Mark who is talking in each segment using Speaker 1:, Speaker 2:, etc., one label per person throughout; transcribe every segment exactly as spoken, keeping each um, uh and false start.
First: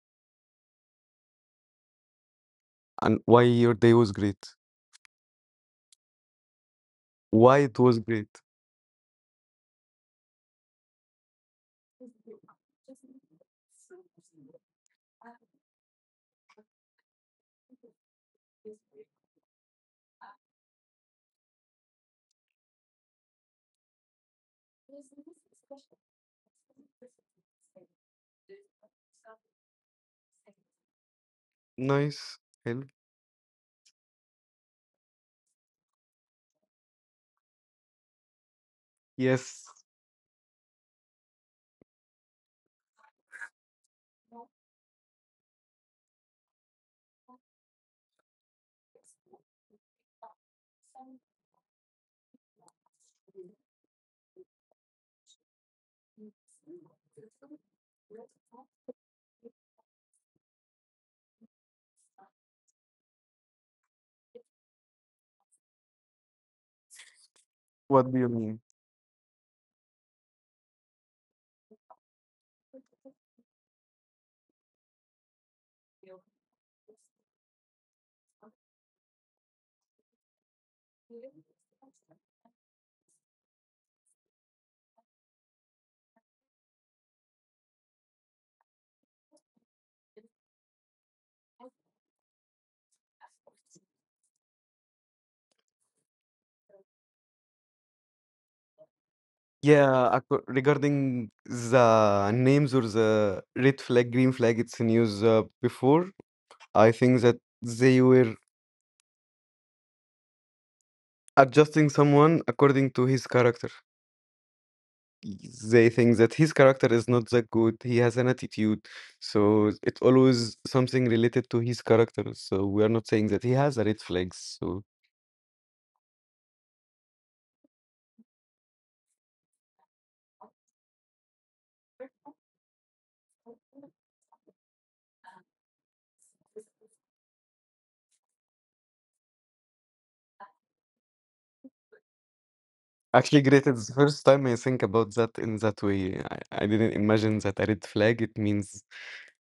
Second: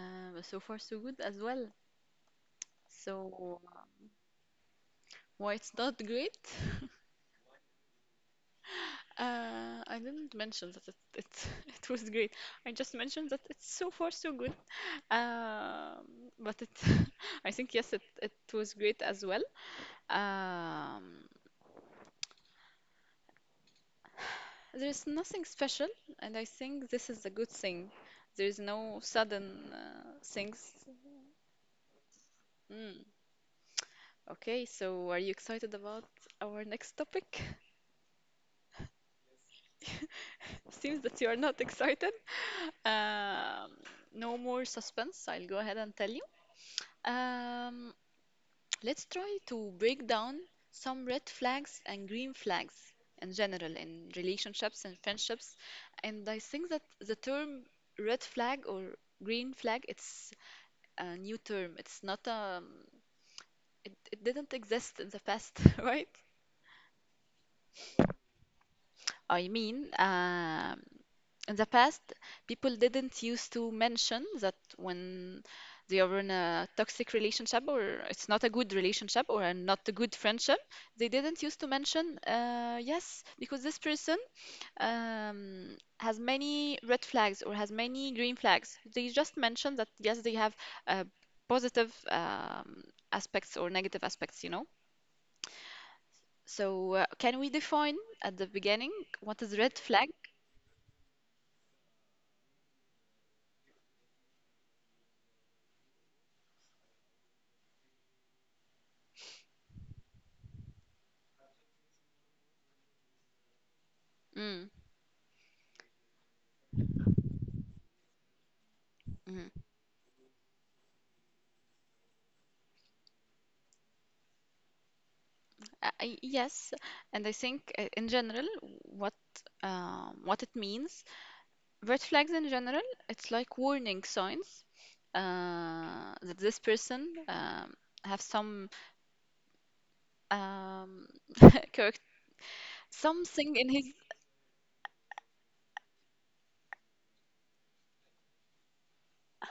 Speaker 1: Uh, so far, so good as well.
Speaker 2: And why
Speaker 1: So,
Speaker 2: your day
Speaker 1: uh,
Speaker 2: was great?
Speaker 1: why it's not great?
Speaker 2: Why it was great?
Speaker 1: Uh, I didn't mention that it, it, it was great. I just mentioned that it's so far so good. Um, but it, I think yes, it, it was great as well. Um, there's nothing special, and I think this is a good thing. There's no sudden uh, things.
Speaker 2: Nice. Help.
Speaker 1: Mm. Okay, so are you excited about our next topic?
Speaker 2: Yes.
Speaker 1: Seems that you are not excited. Um, no more suspense. I'll go ahead and tell you. Um, let's try to break down some red flags and green flags in general in relationships and friendships. And I think that the term red flag or green flag, it's a new term. It's not um, it, it didn't exist in the past, right?
Speaker 2: What do you mean?
Speaker 1: I mean, um, in the past, people didn't used to mention that when they are in a toxic relationship or it's not a good relationship or a not a good friendship, they didn't used to mention, uh, yes, because this person um, has many red flags or has many green flags. They just mention that, yes, they have uh, positive um, aspects or negative aspects, you know. So, uh, can we define at the beginning what is red flag?
Speaker 2: Yeah, acco- regarding the names or the red flag, green flag, it's news uh, before. I think that they were adjusting someone according to his character.
Speaker 1: Mm,
Speaker 2: They think that his character is not that good. He has an attitude.
Speaker 1: mhm.
Speaker 2: So it's always something related to his character. So we are not saying that he has a red flags. So
Speaker 1: Uh, y- yes, and I think uh, in general, what um, what it means, red flags in general, it's like warning signs uh, that this person um, have some um, character,
Speaker 2: actually,
Speaker 1: something in
Speaker 2: great.
Speaker 1: his.
Speaker 2: It's the first time I think about that in that way. I, I didn't imagine that a red flag, it means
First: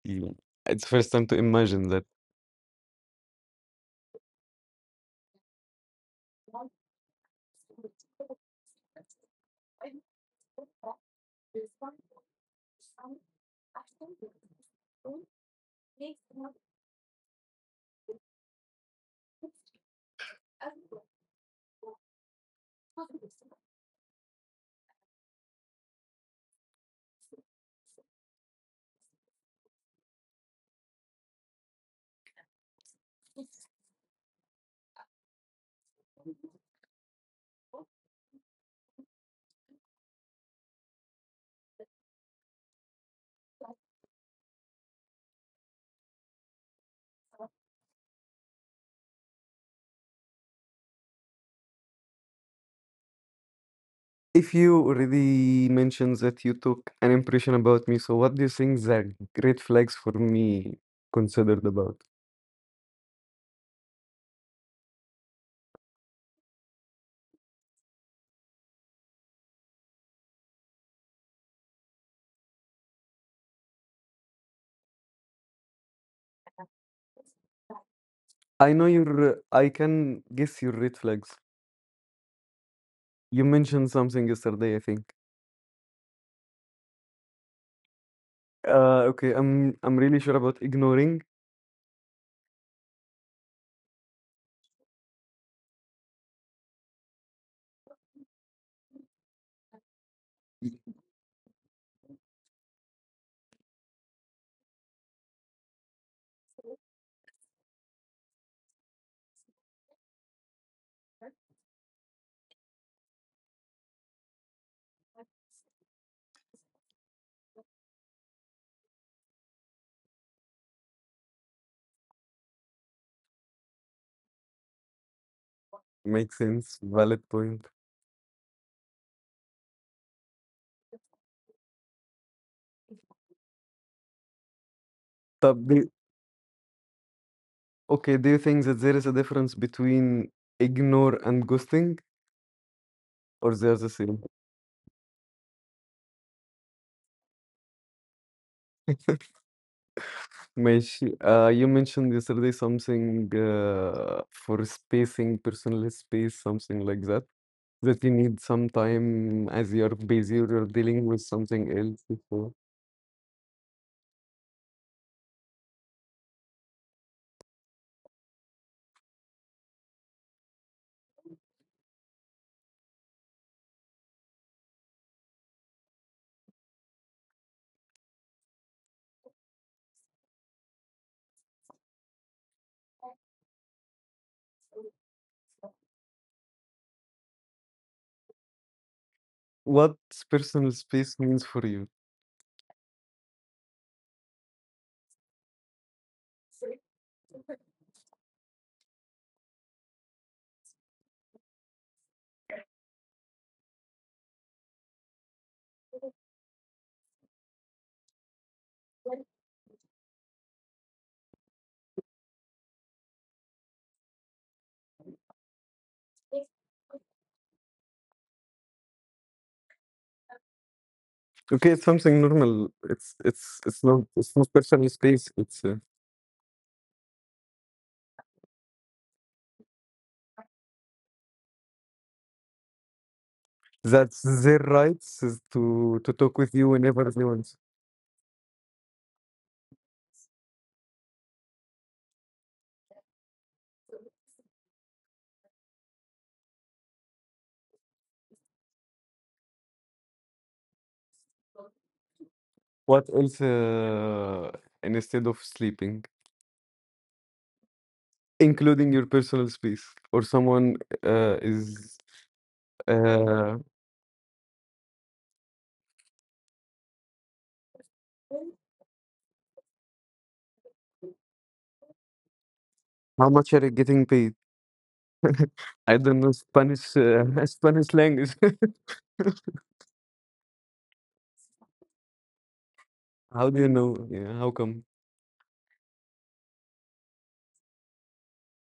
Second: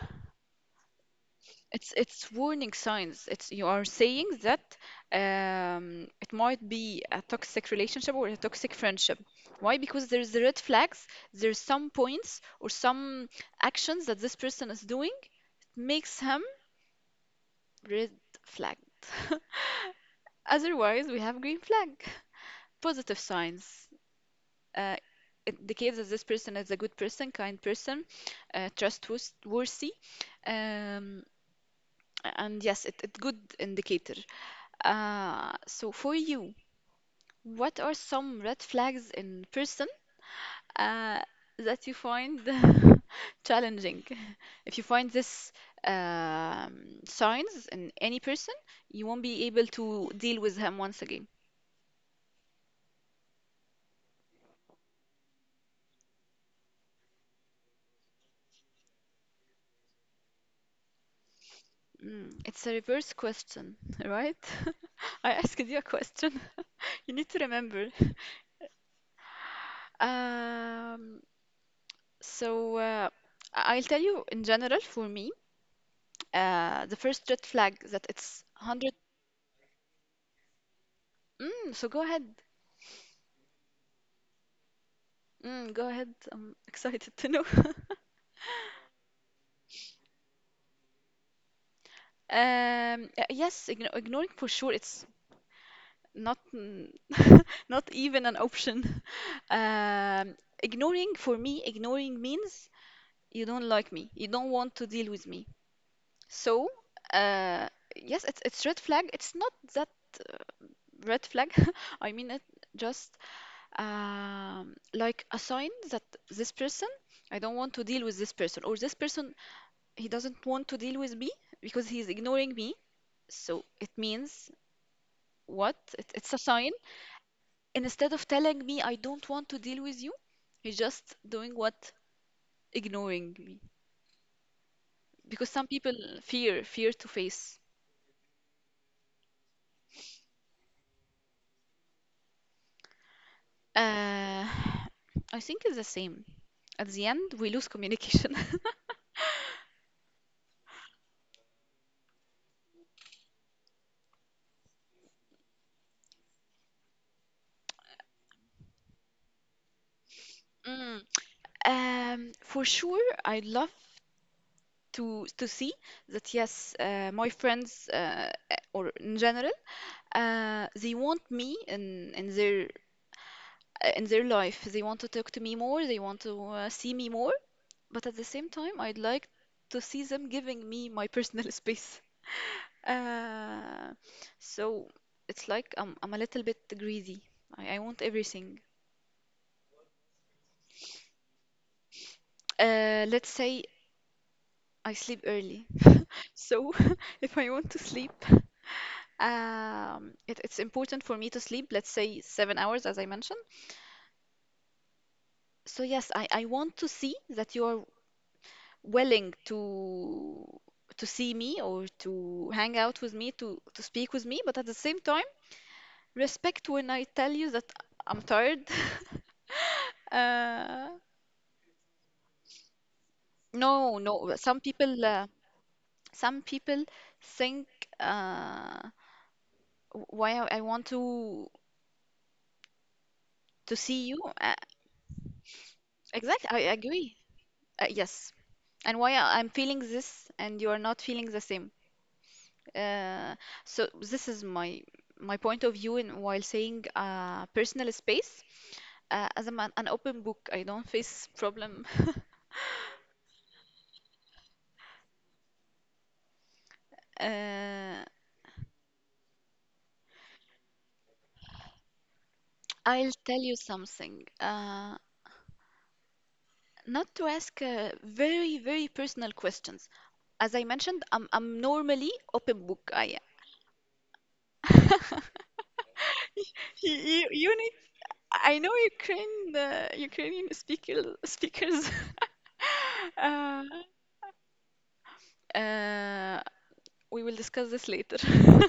Speaker 2: you. It's first time to imagine
Speaker 1: It's
Speaker 2: that.
Speaker 1: it's warning signs. It's you are saying that um, it might be a toxic relationship or a toxic friendship. Why? Because there's the red flags. There's some points or some actions that this person is doing makes him red flagged. Otherwise, we have green flag. Positive signs. Uh, it indicates that this person is a good person, kind person, uh, trustworthy. Um, and yes, it, it good indicator. Uh, so for you, what are some red flags in person uh, that you find challenging? If you find this um, signs in any person, you won't be able to deal with him once again.
Speaker 2: If you already mentioned that you took an impression about me, so what do you think the red flags for me considered about?
Speaker 1: Mm, it's a reverse question, right? I asked you a question. You need to remember. Um, so uh, I- I'll tell you in general for me, uh, the first red flag that it's
Speaker 2: I know
Speaker 1: one hundred.
Speaker 2: your, I can guess your red flags.
Speaker 1: Mm, so go ahead.
Speaker 2: You mentioned something yesterday, I think.
Speaker 1: Mm, go ahead. I'm excited to know.
Speaker 2: Uh, okay, I'm I'm really sure about ignoring.
Speaker 1: Um, uh, yes, igno ignoring for sure. It's not n- not even an option. Um, Ignoring for me, ignoring means you don't like me. You don't want to deal with me. So, uh, yes, it's it's red flag. It's not that red flag. I mean it just um, like a sign that this person, I don't want to deal with this person, or this person, he doesn't want to deal with me because he's ignoring me. So it means what? It, it's
Speaker 2: Makes
Speaker 1: a sign.
Speaker 2: sense, valid point.
Speaker 1: And instead of telling me I don't want to deal with you, he's just doing what? Ignoring me. Because
Speaker 2: طب
Speaker 1: some
Speaker 2: do
Speaker 1: people fear, fear to face.
Speaker 2: okay, do you think that there is a difference between ignore and ghosting, or they are the same?
Speaker 1: Uh, I think it's the same. At the end, we lose communication.
Speaker 2: ماشي. Uh, you mentioned yesterday something uh, for spacing, personal space, something like that, that you need some time as you're busy or you're
Speaker 1: Mm.
Speaker 2: dealing with something else
Speaker 1: Um,
Speaker 2: before.
Speaker 1: for sure, I love to to see that yes, uh, my friends uh, uh, or in general, uh, they want me in in their uh, in their life. They want to talk to me more. They want to uh, see me more. But at the same time, I'd like to see them giving me my personal space. Uh, so it's like I'm, I'm a little bit greedy. I, I want everything.
Speaker 2: What personal space means for you?
Speaker 1: Uh, let's say I sleep early. So if I want to sleep, um, it, it's important for me to sleep, let's say seven hours, as I mentioned. So yes, I, I want to see that you are willing to to see me or to hang out with me, to to speak with me, but at the same time, respect when I tell you that I'm tired. Uh,
Speaker 2: Okay, it's something normal. It's it's it's
Speaker 1: no,
Speaker 2: not
Speaker 1: no.
Speaker 2: it's not
Speaker 1: Some
Speaker 2: personal
Speaker 1: people, uh,
Speaker 2: space. It's uh,
Speaker 1: some people think uh, why I I want to to see you.
Speaker 2: That's
Speaker 1: Uh,
Speaker 2: their rights is to to talk
Speaker 1: exactly,
Speaker 2: with
Speaker 1: I
Speaker 2: you whenever
Speaker 1: agree.
Speaker 2: they want.
Speaker 1: Uh, yes, and why I- I'm feeling this and you are not feeling the same. Uh, so this is my my point of view in while saying uh, personal space. Uh, as I'm an, an open book, I don't face problem.
Speaker 2: What else, uh, instead of sleeping,
Speaker 1: Uh,
Speaker 2: including your personal space or someone uh, is
Speaker 1: I'll tell you
Speaker 2: uh,
Speaker 1: something. Uh, not to ask uh, very, very personal questions. As I mentioned, I'm, I'm normally open book. I
Speaker 2: how much are you getting paid?
Speaker 1: am.
Speaker 2: I don't know
Speaker 1: you,
Speaker 2: Spanish
Speaker 1: you
Speaker 2: uh,
Speaker 1: you need.
Speaker 2: Spanish language.
Speaker 1: I know Ukraine, uh, Ukrainian speaker, speakers.
Speaker 2: How do
Speaker 1: uh,
Speaker 2: you know? Yeah, how come?
Speaker 1: uh, we will discuss this later.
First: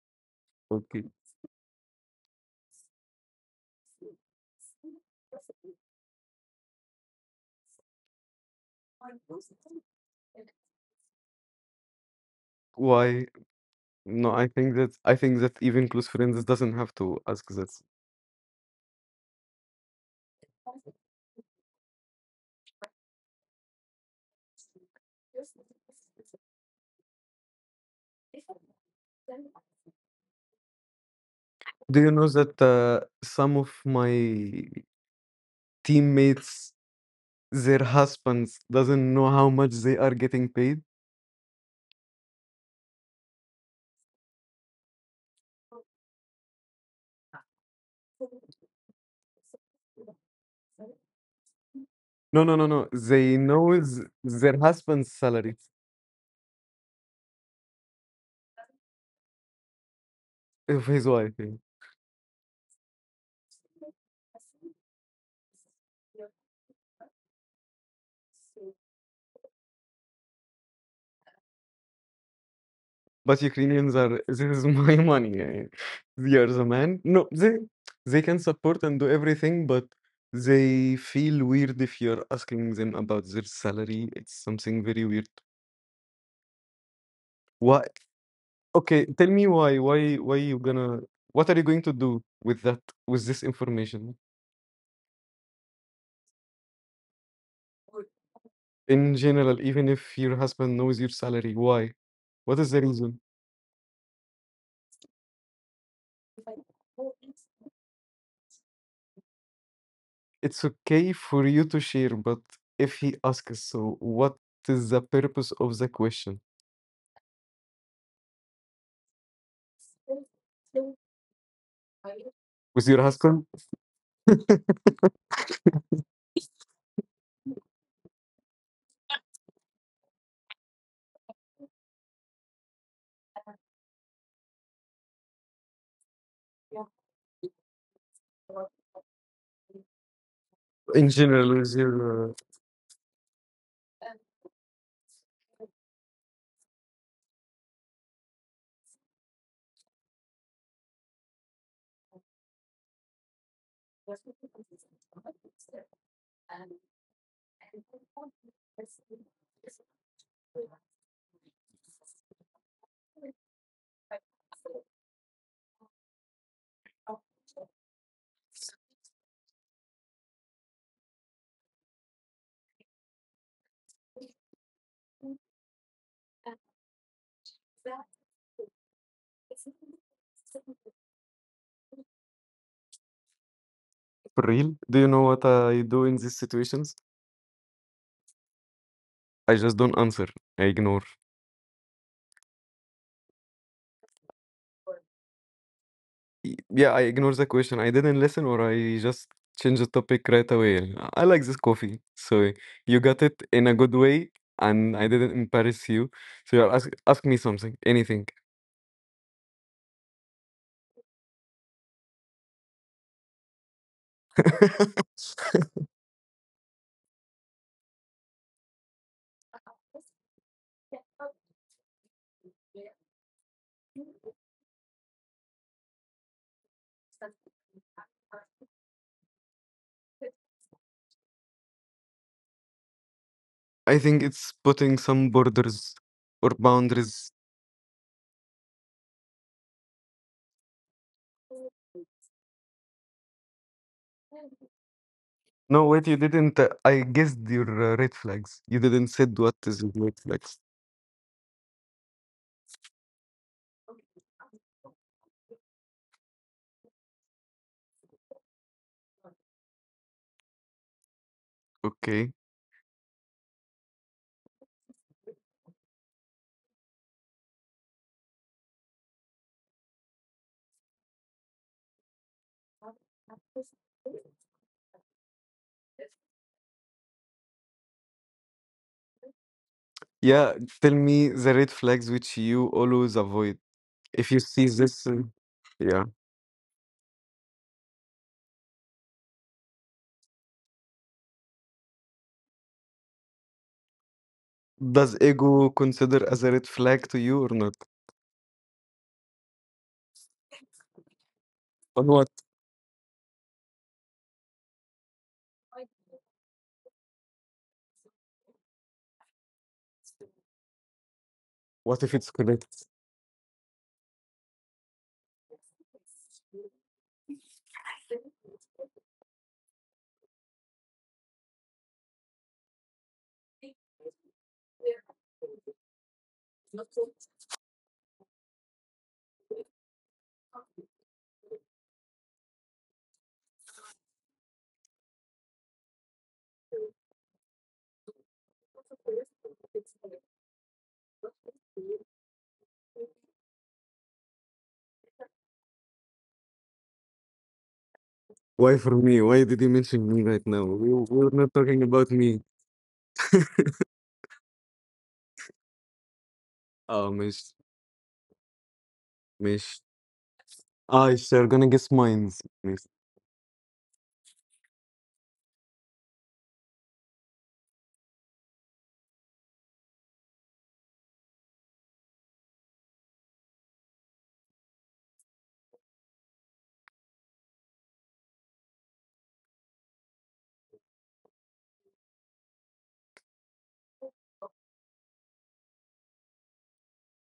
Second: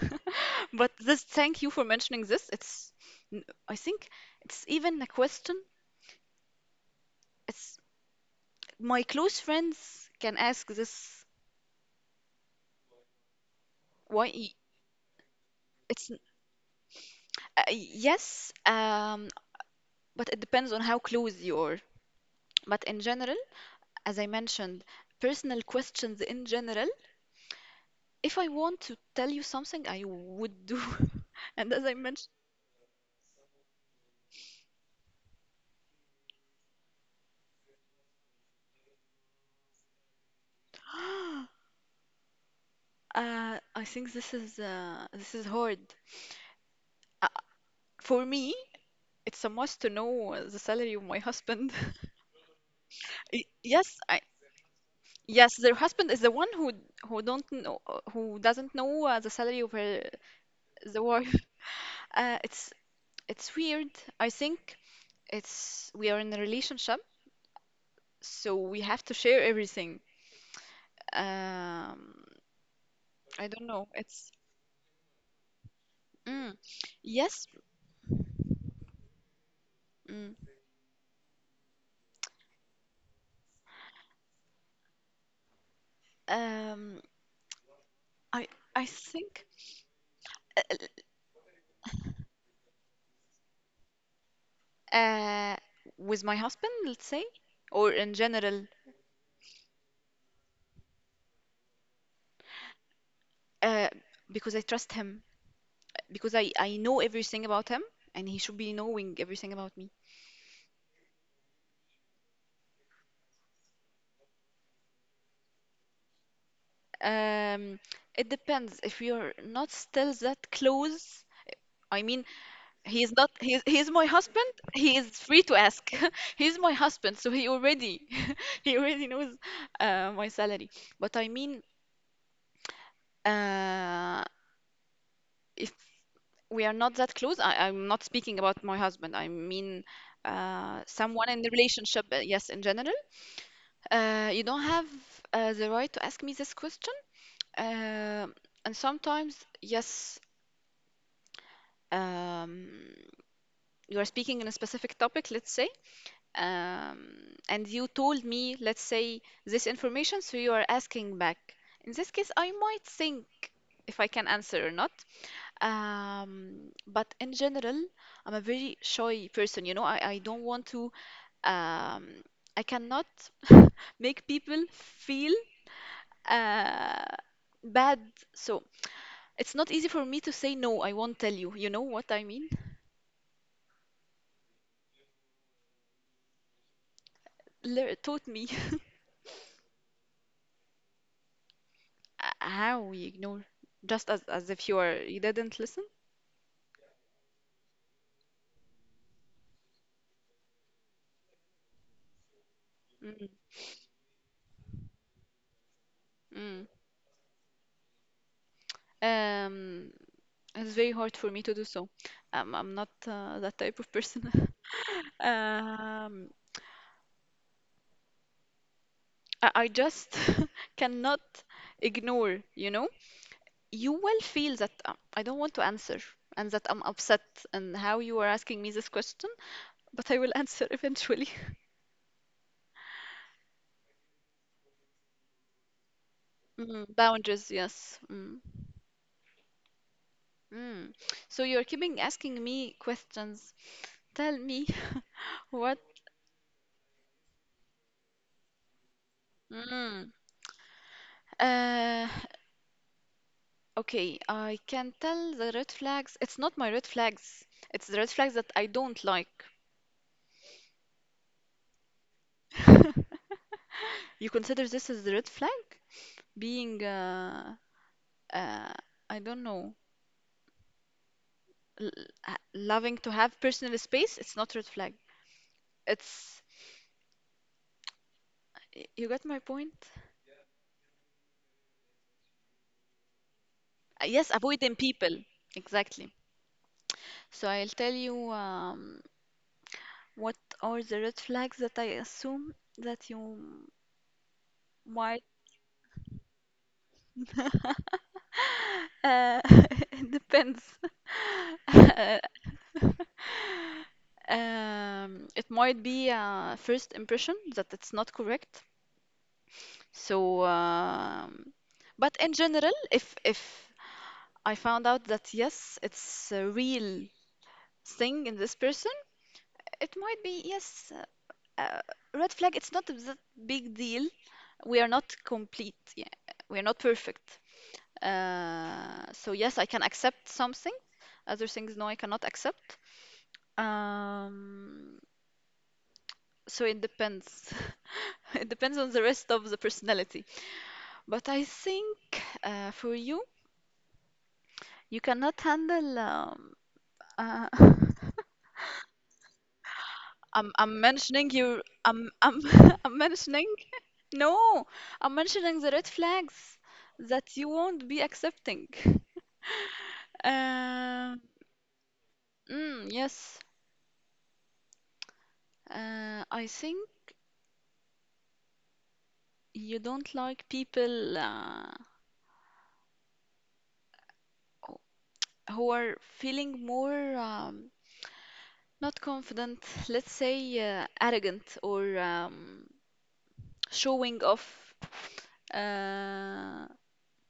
Speaker 1: But
Speaker 2: Okay.
Speaker 1: this, thank you for mentioning this. It's, n- I think it's even a question. It's my close friends can ask this.
Speaker 2: Why?
Speaker 1: Why?
Speaker 2: No, I
Speaker 1: Y-
Speaker 2: think that I think that even close
Speaker 1: It's n-
Speaker 2: friends doesn't have to ask
Speaker 1: uh,
Speaker 2: that.
Speaker 1: Yes. Um, But it depends on how close you are. But in general, as I mentioned, personal questions in general, if I want to tell you something, I would do. And as I
Speaker 2: Do you
Speaker 1: mentioned,
Speaker 2: know that uh, some of my teammates, their husbands doesn't know how much they are getting paid?
Speaker 1: uh, I think this is uh, this is hard. For me, it's a must to know uh, the salary of my husband.
Speaker 2: No, no, no, no. They
Speaker 1: Y-
Speaker 2: know
Speaker 1: Yes,
Speaker 2: th-
Speaker 1: I,
Speaker 2: their husband's
Speaker 1: yes,
Speaker 2: salary
Speaker 1: their husband is the one who who don't know who doesn't know uh, the salary of her
Speaker 2: of
Speaker 1: the
Speaker 2: his wife.
Speaker 1: wife.
Speaker 2: Yeah.
Speaker 1: Uh, it's it's weird. I think it's we are in a relationship so we have to share everything. Um,
Speaker 2: But
Speaker 1: I don't know.
Speaker 2: Ukrainians are,
Speaker 1: It's
Speaker 2: this is my money. Yeah, yeah. They are
Speaker 1: mm,
Speaker 2: the man. No,
Speaker 1: yes.
Speaker 2: they they can support and do everything, but
Speaker 1: Mm,
Speaker 2: they feel weird if you're asking them about their salary. It's something very weird.
Speaker 1: um,
Speaker 2: Why?
Speaker 1: I I
Speaker 2: Okay, tell
Speaker 1: think
Speaker 2: me why. Why? Why you gonna? What are you going to do with that? With this information
Speaker 1: uh, with my husband, let's say, or in general,
Speaker 2: in general, even if your husband knows your salary, why? What is the reason?
Speaker 1: uh, because I trust him, because I I know everything about him, and he should be knowing everything about me.
Speaker 2: It's okay for you to share, but if he asks, so what is the purpose of the question?
Speaker 1: Um, it depends if you're not still that close. I mean.
Speaker 2: With your
Speaker 1: He's not
Speaker 2: husband?
Speaker 1: he's He's my husband. He is free to ask. He's my husband, so he already he already knows uh, my salary. But I mean, uh, if we are not that close, I, I'm not speaking about my husband. I mean, uh,
Speaker 2: In
Speaker 1: someone in the
Speaker 2: general, with
Speaker 1: relationship, uh,
Speaker 2: your. Uh,
Speaker 1: yes, in general. Uh, you don't have uh, the right to ask me this question. Um and sometimes, yes, um, you are speaking in a specific topic, let's say um, and you told me, let's say, this information, so you are asking back. In this case, I might think if I can answer or not. Um, but in general, I'm a very shy person. You know, I, I don't want to, um, I cannot make people feel uh, bad. So it's not easy for me to say, no, I won't tell you. You know what I mean?
Speaker 2: for real? Do you know what I do in these situations?
Speaker 1: Le- taught me
Speaker 2: I just don't answer. I ignore.
Speaker 1: how you ignore, just as, as if you are, you didn't listen.
Speaker 2: Y- Yeah, I ignore the question. I didn't listen or I just change the topic right away. I like this coffee. So you got
Speaker 1: Mm,
Speaker 2: it in a good way and I didn't embarrass you. So
Speaker 1: mm.
Speaker 2: you're ask, ask me something, anything.
Speaker 1: Um, it's very hard for me to do so. Um, I'm not uh, that type of person. Um, I, I just cannot ignore, you know? You will feel that um, I don't want to answer and that I'm upset and how you are asking me this question, but I will answer eventually.
Speaker 2: I think it's putting some borders or
Speaker 1: Mm,
Speaker 2: boundaries.
Speaker 1: boundaries, yes. Mm, mm. So you're keeping asking me questions. Tell me what.
Speaker 2: No, wait, you didn't. uh, I guessed your uh, red flags. You didn't said what is your
Speaker 1: Mm.
Speaker 2: red flags.
Speaker 1: Okay, I can tell the red flags. It's not my red flags. It's the red flags that I don't like.
Speaker 2: Okay.
Speaker 1: You consider this as the red flag? Being, uh, uh, I don't know, l uh, loving to have personal space, it's not red flag. It's, y- you got my point?
Speaker 2: Yeah, tell me the red flags which you always avoid.
Speaker 1: Uh,
Speaker 2: If
Speaker 1: yes,
Speaker 2: you see
Speaker 1: avoiding
Speaker 2: this, uh,
Speaker 1: people.
Speaker 2: yeah.
Speaker 1: Exactly. So I'll tell you um, what are the red flags that I assume that you
Speaker 2: Does
Speaker 1: might.
Speaker 2: ego consider as a red flag to you or not?
Speaker 1: Uh, it depends.
Speaker 2: On what?
Speaker 1: Um, it might be a first impression that it's not correct. So, um,
Speaker 2: What if
Speaker 1: but
Speaker 2: it's
Speaker 1: in general,
Speaker 2: correct?
Speaker 1: if if I found out that yes, it's a real thing in this person, it might be yes, uh, uh, red flag. It's not that big deal. We are not complete. Yeah, we are not perfect. Uh, so yes, I can accept something. Other things, no, I cannot accept. Um, so it depends. It depends on the rest of the personality. But I think uh, for you, you cannot handle. Um, uh,
Speaker 2: Why for me? Why did you mention me right
Speaker 1: I'm,
Speaker 2: now?
Speaker 1: I'm
Speaker 2: We, we're
Speaker 1: mentioning
Speaker 2: not
Speaker 1: your.
Speaker 2: talking about
Speaker 1: I'm, I'm,
Speaker 2: me.
Speaker 1: I'm mentioning. No, I'm mentioning the red flags
Speaker 2: Oh,
Speaker 1: that you
Speaker 2: mish,
Speaker 1: won't be accepting.
Speaker 2: mish. Ah,
Speaker 1: Uh,
Speaker 2: you're gonna guess mine.
Speaker 1: mm, yes, uh, I think you don't like people uh, who are feeling more um, not confident, let's say uh, arrogant or um, showing off uh,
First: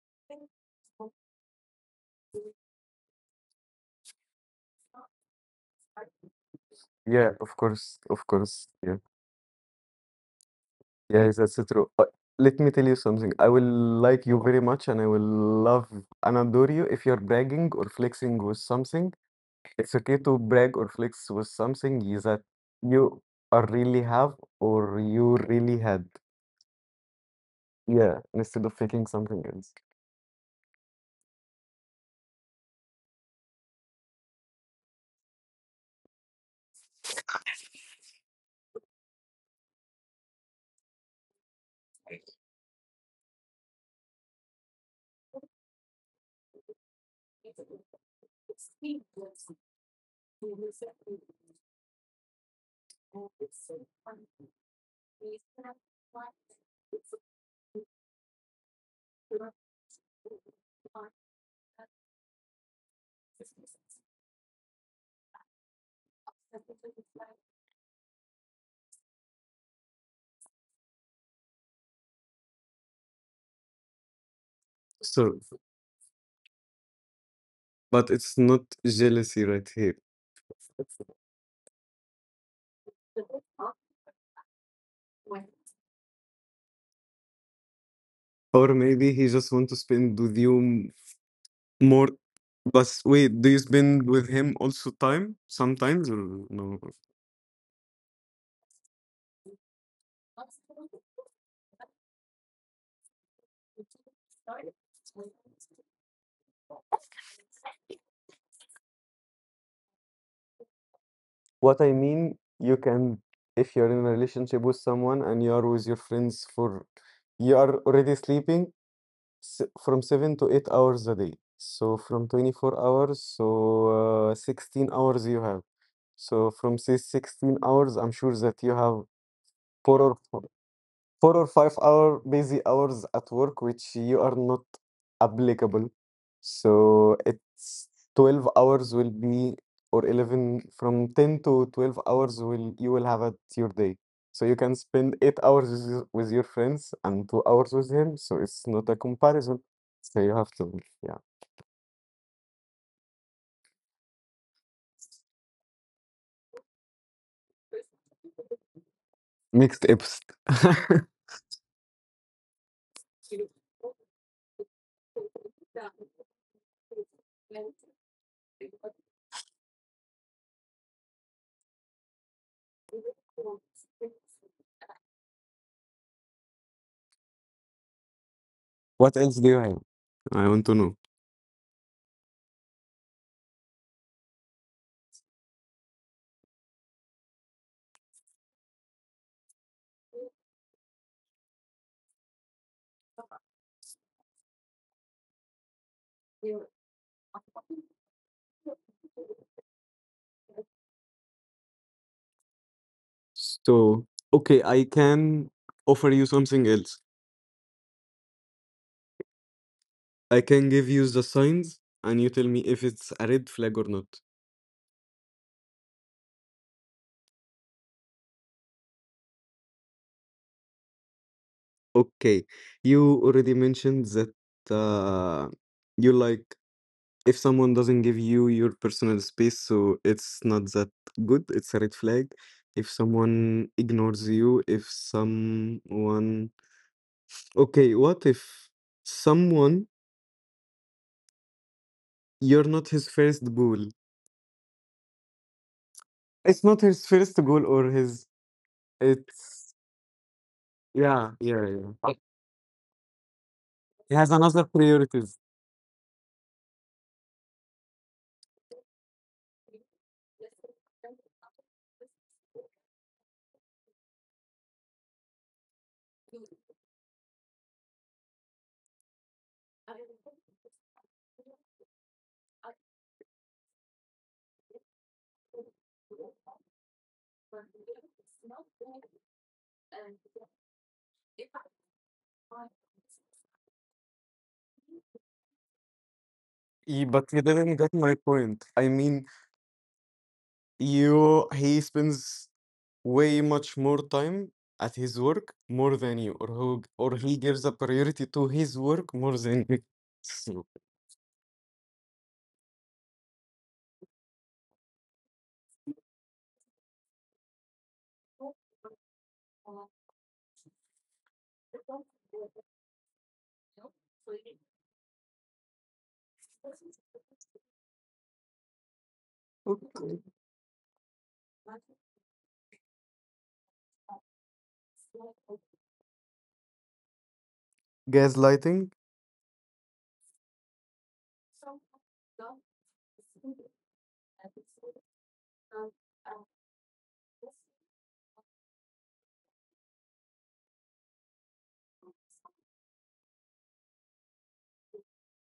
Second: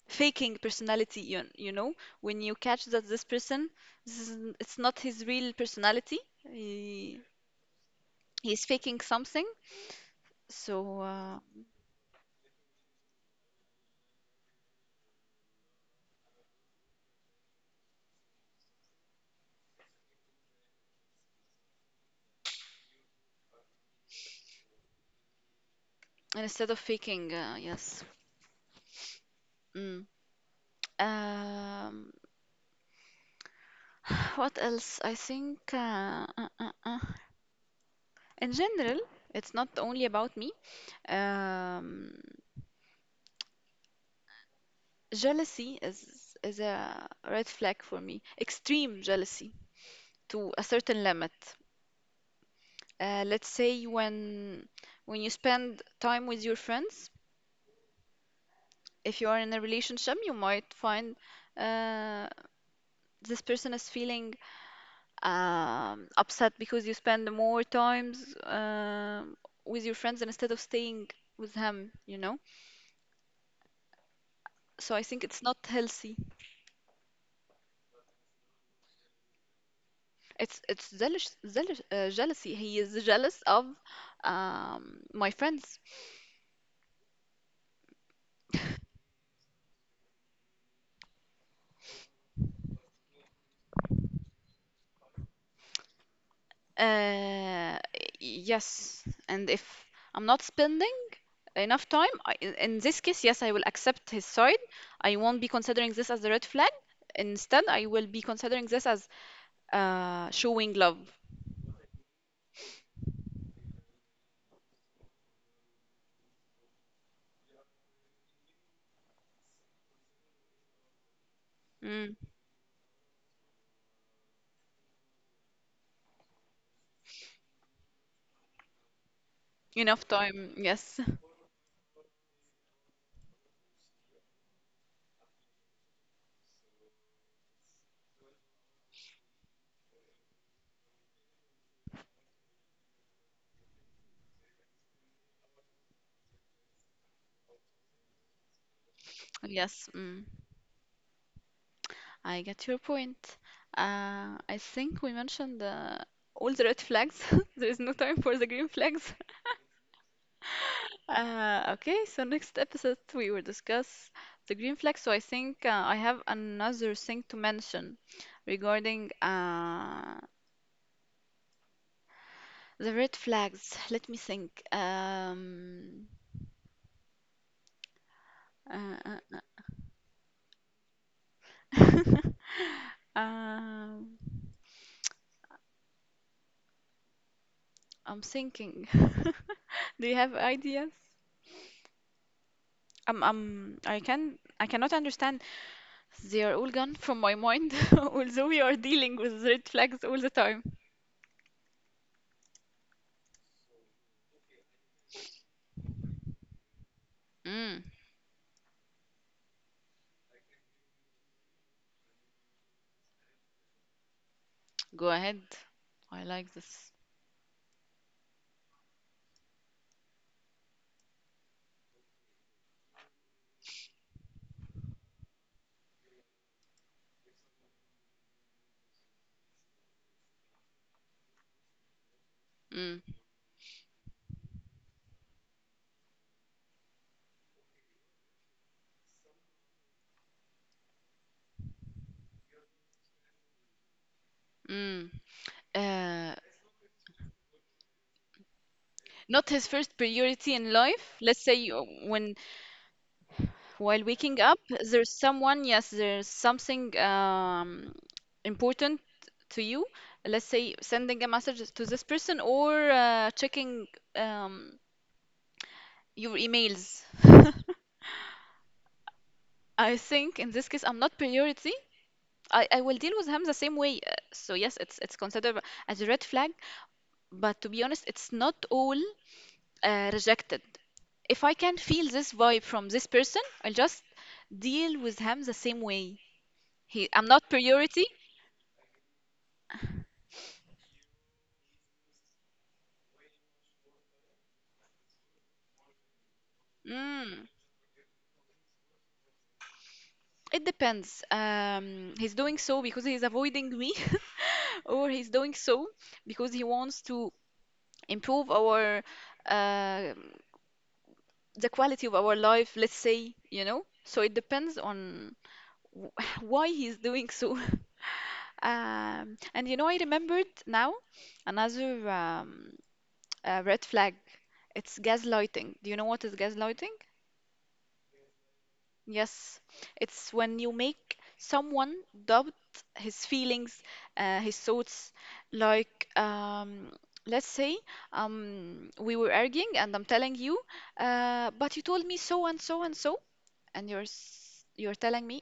Speaker 1: faking personality you, you know when you catch that this person this is it's not his real personality he,
Speaker 2: Yeah, of course, of
Speaker 1: he's
Speaker 2: course. Yeah,
Speaker 1: faking something so
Speaker 2: yeah,
Speaker 1: uh,
Speaker 2: that's true. But let me tell you something. I will like you very much, and I will love and adore you if you're bragging or flexing with something. It's okay to brag or flex with something y- that you are really have or you really had.
Speaker 1: and instead of faking uh, yes.
Speaker 2: Yeah, instead of faking something else.
Speaker 1: Mm. um, what else I think uh, uh, uh, uh. in general it's not only about me, um, jealousy is is a red flag for me, extreme jealousy to a certain limit. Uh, let's say when when you spend time with your friends, if you are in a relationship, you might find uh, this person is feeling um, upset because you spend more times um with your friends instead of staying with him, you know? So I think
Speaker 2: So,
Speaker 1: it's not healthy.
Speaker 2: but it's not jealousy right here.
Speaker 1: It's it's jealous, jealous, uh, jealousy. He is jealous of um, my friends.
Speaker 2: Or maybe he just want to spend with you more. But wait, do you spend with him also time sometimes or no?
Speaker 1: Uh, yes, and if I'm not spending enough time I, in in this case yes I will accept his side. I won't be considering this as a red flag. Instead I will be considering this as uh showing love.
Speaker 2: What I mean, you can, if you're in a relationship with someone and you are with your friends for, you are already sleeping s- from seven to eight hours a day. So
Speaker 1: Mm,
Speaker 2: from twenty-four hours, so uh, sixteen hours you have. So from say sixteen hours, I'm sure that you have four
Speaker 1: enough
Speaker 2: or
Speaker 1: time yes.
Speaker 2: four or five hour busy hours at work, which you are not applicable. So it's twelve hours will be, or eleven, from ten to twelve hours will you will have at your day. So you can spend eight hours with your with your friends and two hours with him. So it's not a comparison.
Speaker 1: Yes.
Speaker 2: So
Speaker 1: Mm,
Speaker 2: you have to, yeah.
Speaker 1: I get your point. uh I think we mentioned uh, all the red flags. There is no time for the green flags.
Speaker 2: Mixed episode.
Speaker 1: Uh okay, so next episode we will discuss the green flag. So I think uh, I have another thing to mention regarding uh the red flags. Let me think. Um, uh,
Speaker 2: What else do
Speaker 1: uh,
Speaker 2: you have? I want to know.
Speaker 1: uh. Um, I'm thinking. Do you have ideas? Um, um, I can I cannot understand. They are all gone from my mind, although we are dealing with red flags all the time.
Speaker 2: So, okay, I can offer you something else.
Speaker 1: Mm,
Speaker 2: I can give you the signs and you tell me if it's a red flag or not.
Speaker 1: go ahead. I like this.
Speaker 2: Okay, you already mentioned that uh, you like if someone doesn't give you your personal space, so it's not that good, it's a red flag. If
Speaker 1: Mm,
Speaker 2: someone ignores you, if someone. Okay, what if someone, you're not his first goal?
Speaker 1: mm. Uh,
Speaker 2: It's not his first goal or his.
Speaker 1: Not
Speaker 2: It's.
Speaker 1: his first priority in life.
Speaker 2: Yeah,
Speaker 1: Let's
Speaker 2: yeah,
Speaker 1: say uh,
Speaker 2: yeah.
Speaker 1: when while
Speaker 2: He has
Speaker 1: waking up,
Speaker 2: another
Speaker 1: there's
Speaker 2: priorities.
Speaker 1: someone, yes, there's something um, important to you. Let's say sending a message to this person or uh, checking um, your emails. I think in this case, I'm not priority. I, I will deal with him the same way. Uh, So yes, it's it's considered as a red flag. But to be honest, it's not all uh, rejected. If I can feel this vibe from this person, I'll just deal with him the same way.
Speaker 2: Ye
Speaker 1: He,
Speaker 2: but
Speaker 1: I'm
Speaker 2: you
Speaker 1: not
Speaker 2: didn't get
Speaker 1: priority.
Speaker 2: my point. I mean, you he spends way much more time at his work more than you, or who or he
Speaker 1: Mm.
Speaker 2: gives a priority to his work more than you.
Speaker 1: It
Speaker 2: So
Speaker 1: depends. Um, he's doing so because he's avoiding me, or he's doing so because he wants to improve our uh, the quality of our life, let's say, you know. So it depends on w- why he's doing so. Um, and you know, I remembered now another um, uh, red flag. It's gaslighting. Do you know what is gaslighting?
Speaker 2: gaslighting,
Speaker 1: Yes, it's when you make someone doubt his feelings, uh, his thoughts. Like, um, let's say um, we were arguing, and I'm telling you, uh, but you told me so and so and so, and you're s- you're telling me,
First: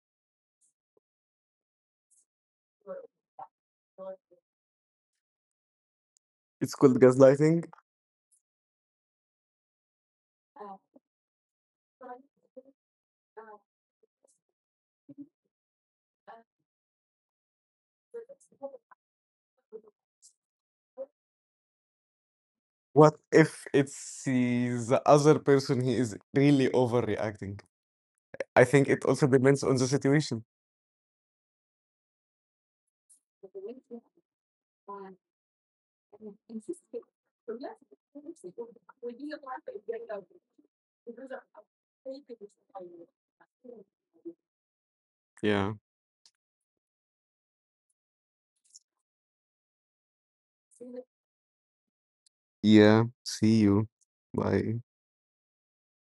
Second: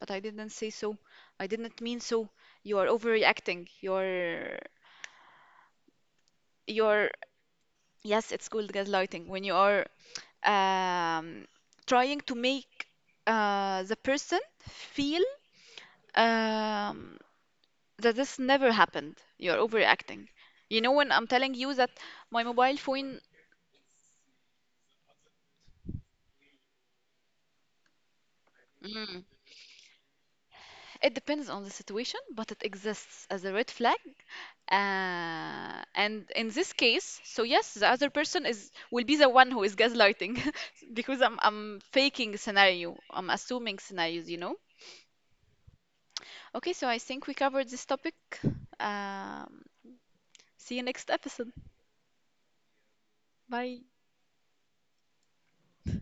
Speaker 1: but I didn't say so. I didn't mean so. You are overreacting. You're
Speaker 2: it's called
Speaker 1: you're
Speaker 2: gaslighting.
Speaker 1: Yes, it's called gaslighting when you are um, trying to make uh, the person feel um, that this never happened. You're overreacting. You know, when I'm telling you that my mobile
Speaker 2: What
Speaker 1: phone,
Speaker 2: if it's he's the other person he is really overreacting? I think it
Speaker 1: mm,
Speaker 2: also depends on the situation.
Speaker 1: it depends on the situation, but it exists as a red flag. Uh, and in this case, so yes, the other person is will be the one who is gaslighting because I'm I'm faking scenario. I'm assuming scenarios, you know.
Speaker 2: Yeah.
Speaker 1: Okay, so I think we covered this topic. Um, See you next episode.
Speaker 2: Yeah. See
Speaker 1: Bye.
Speaker 2: you. Bye.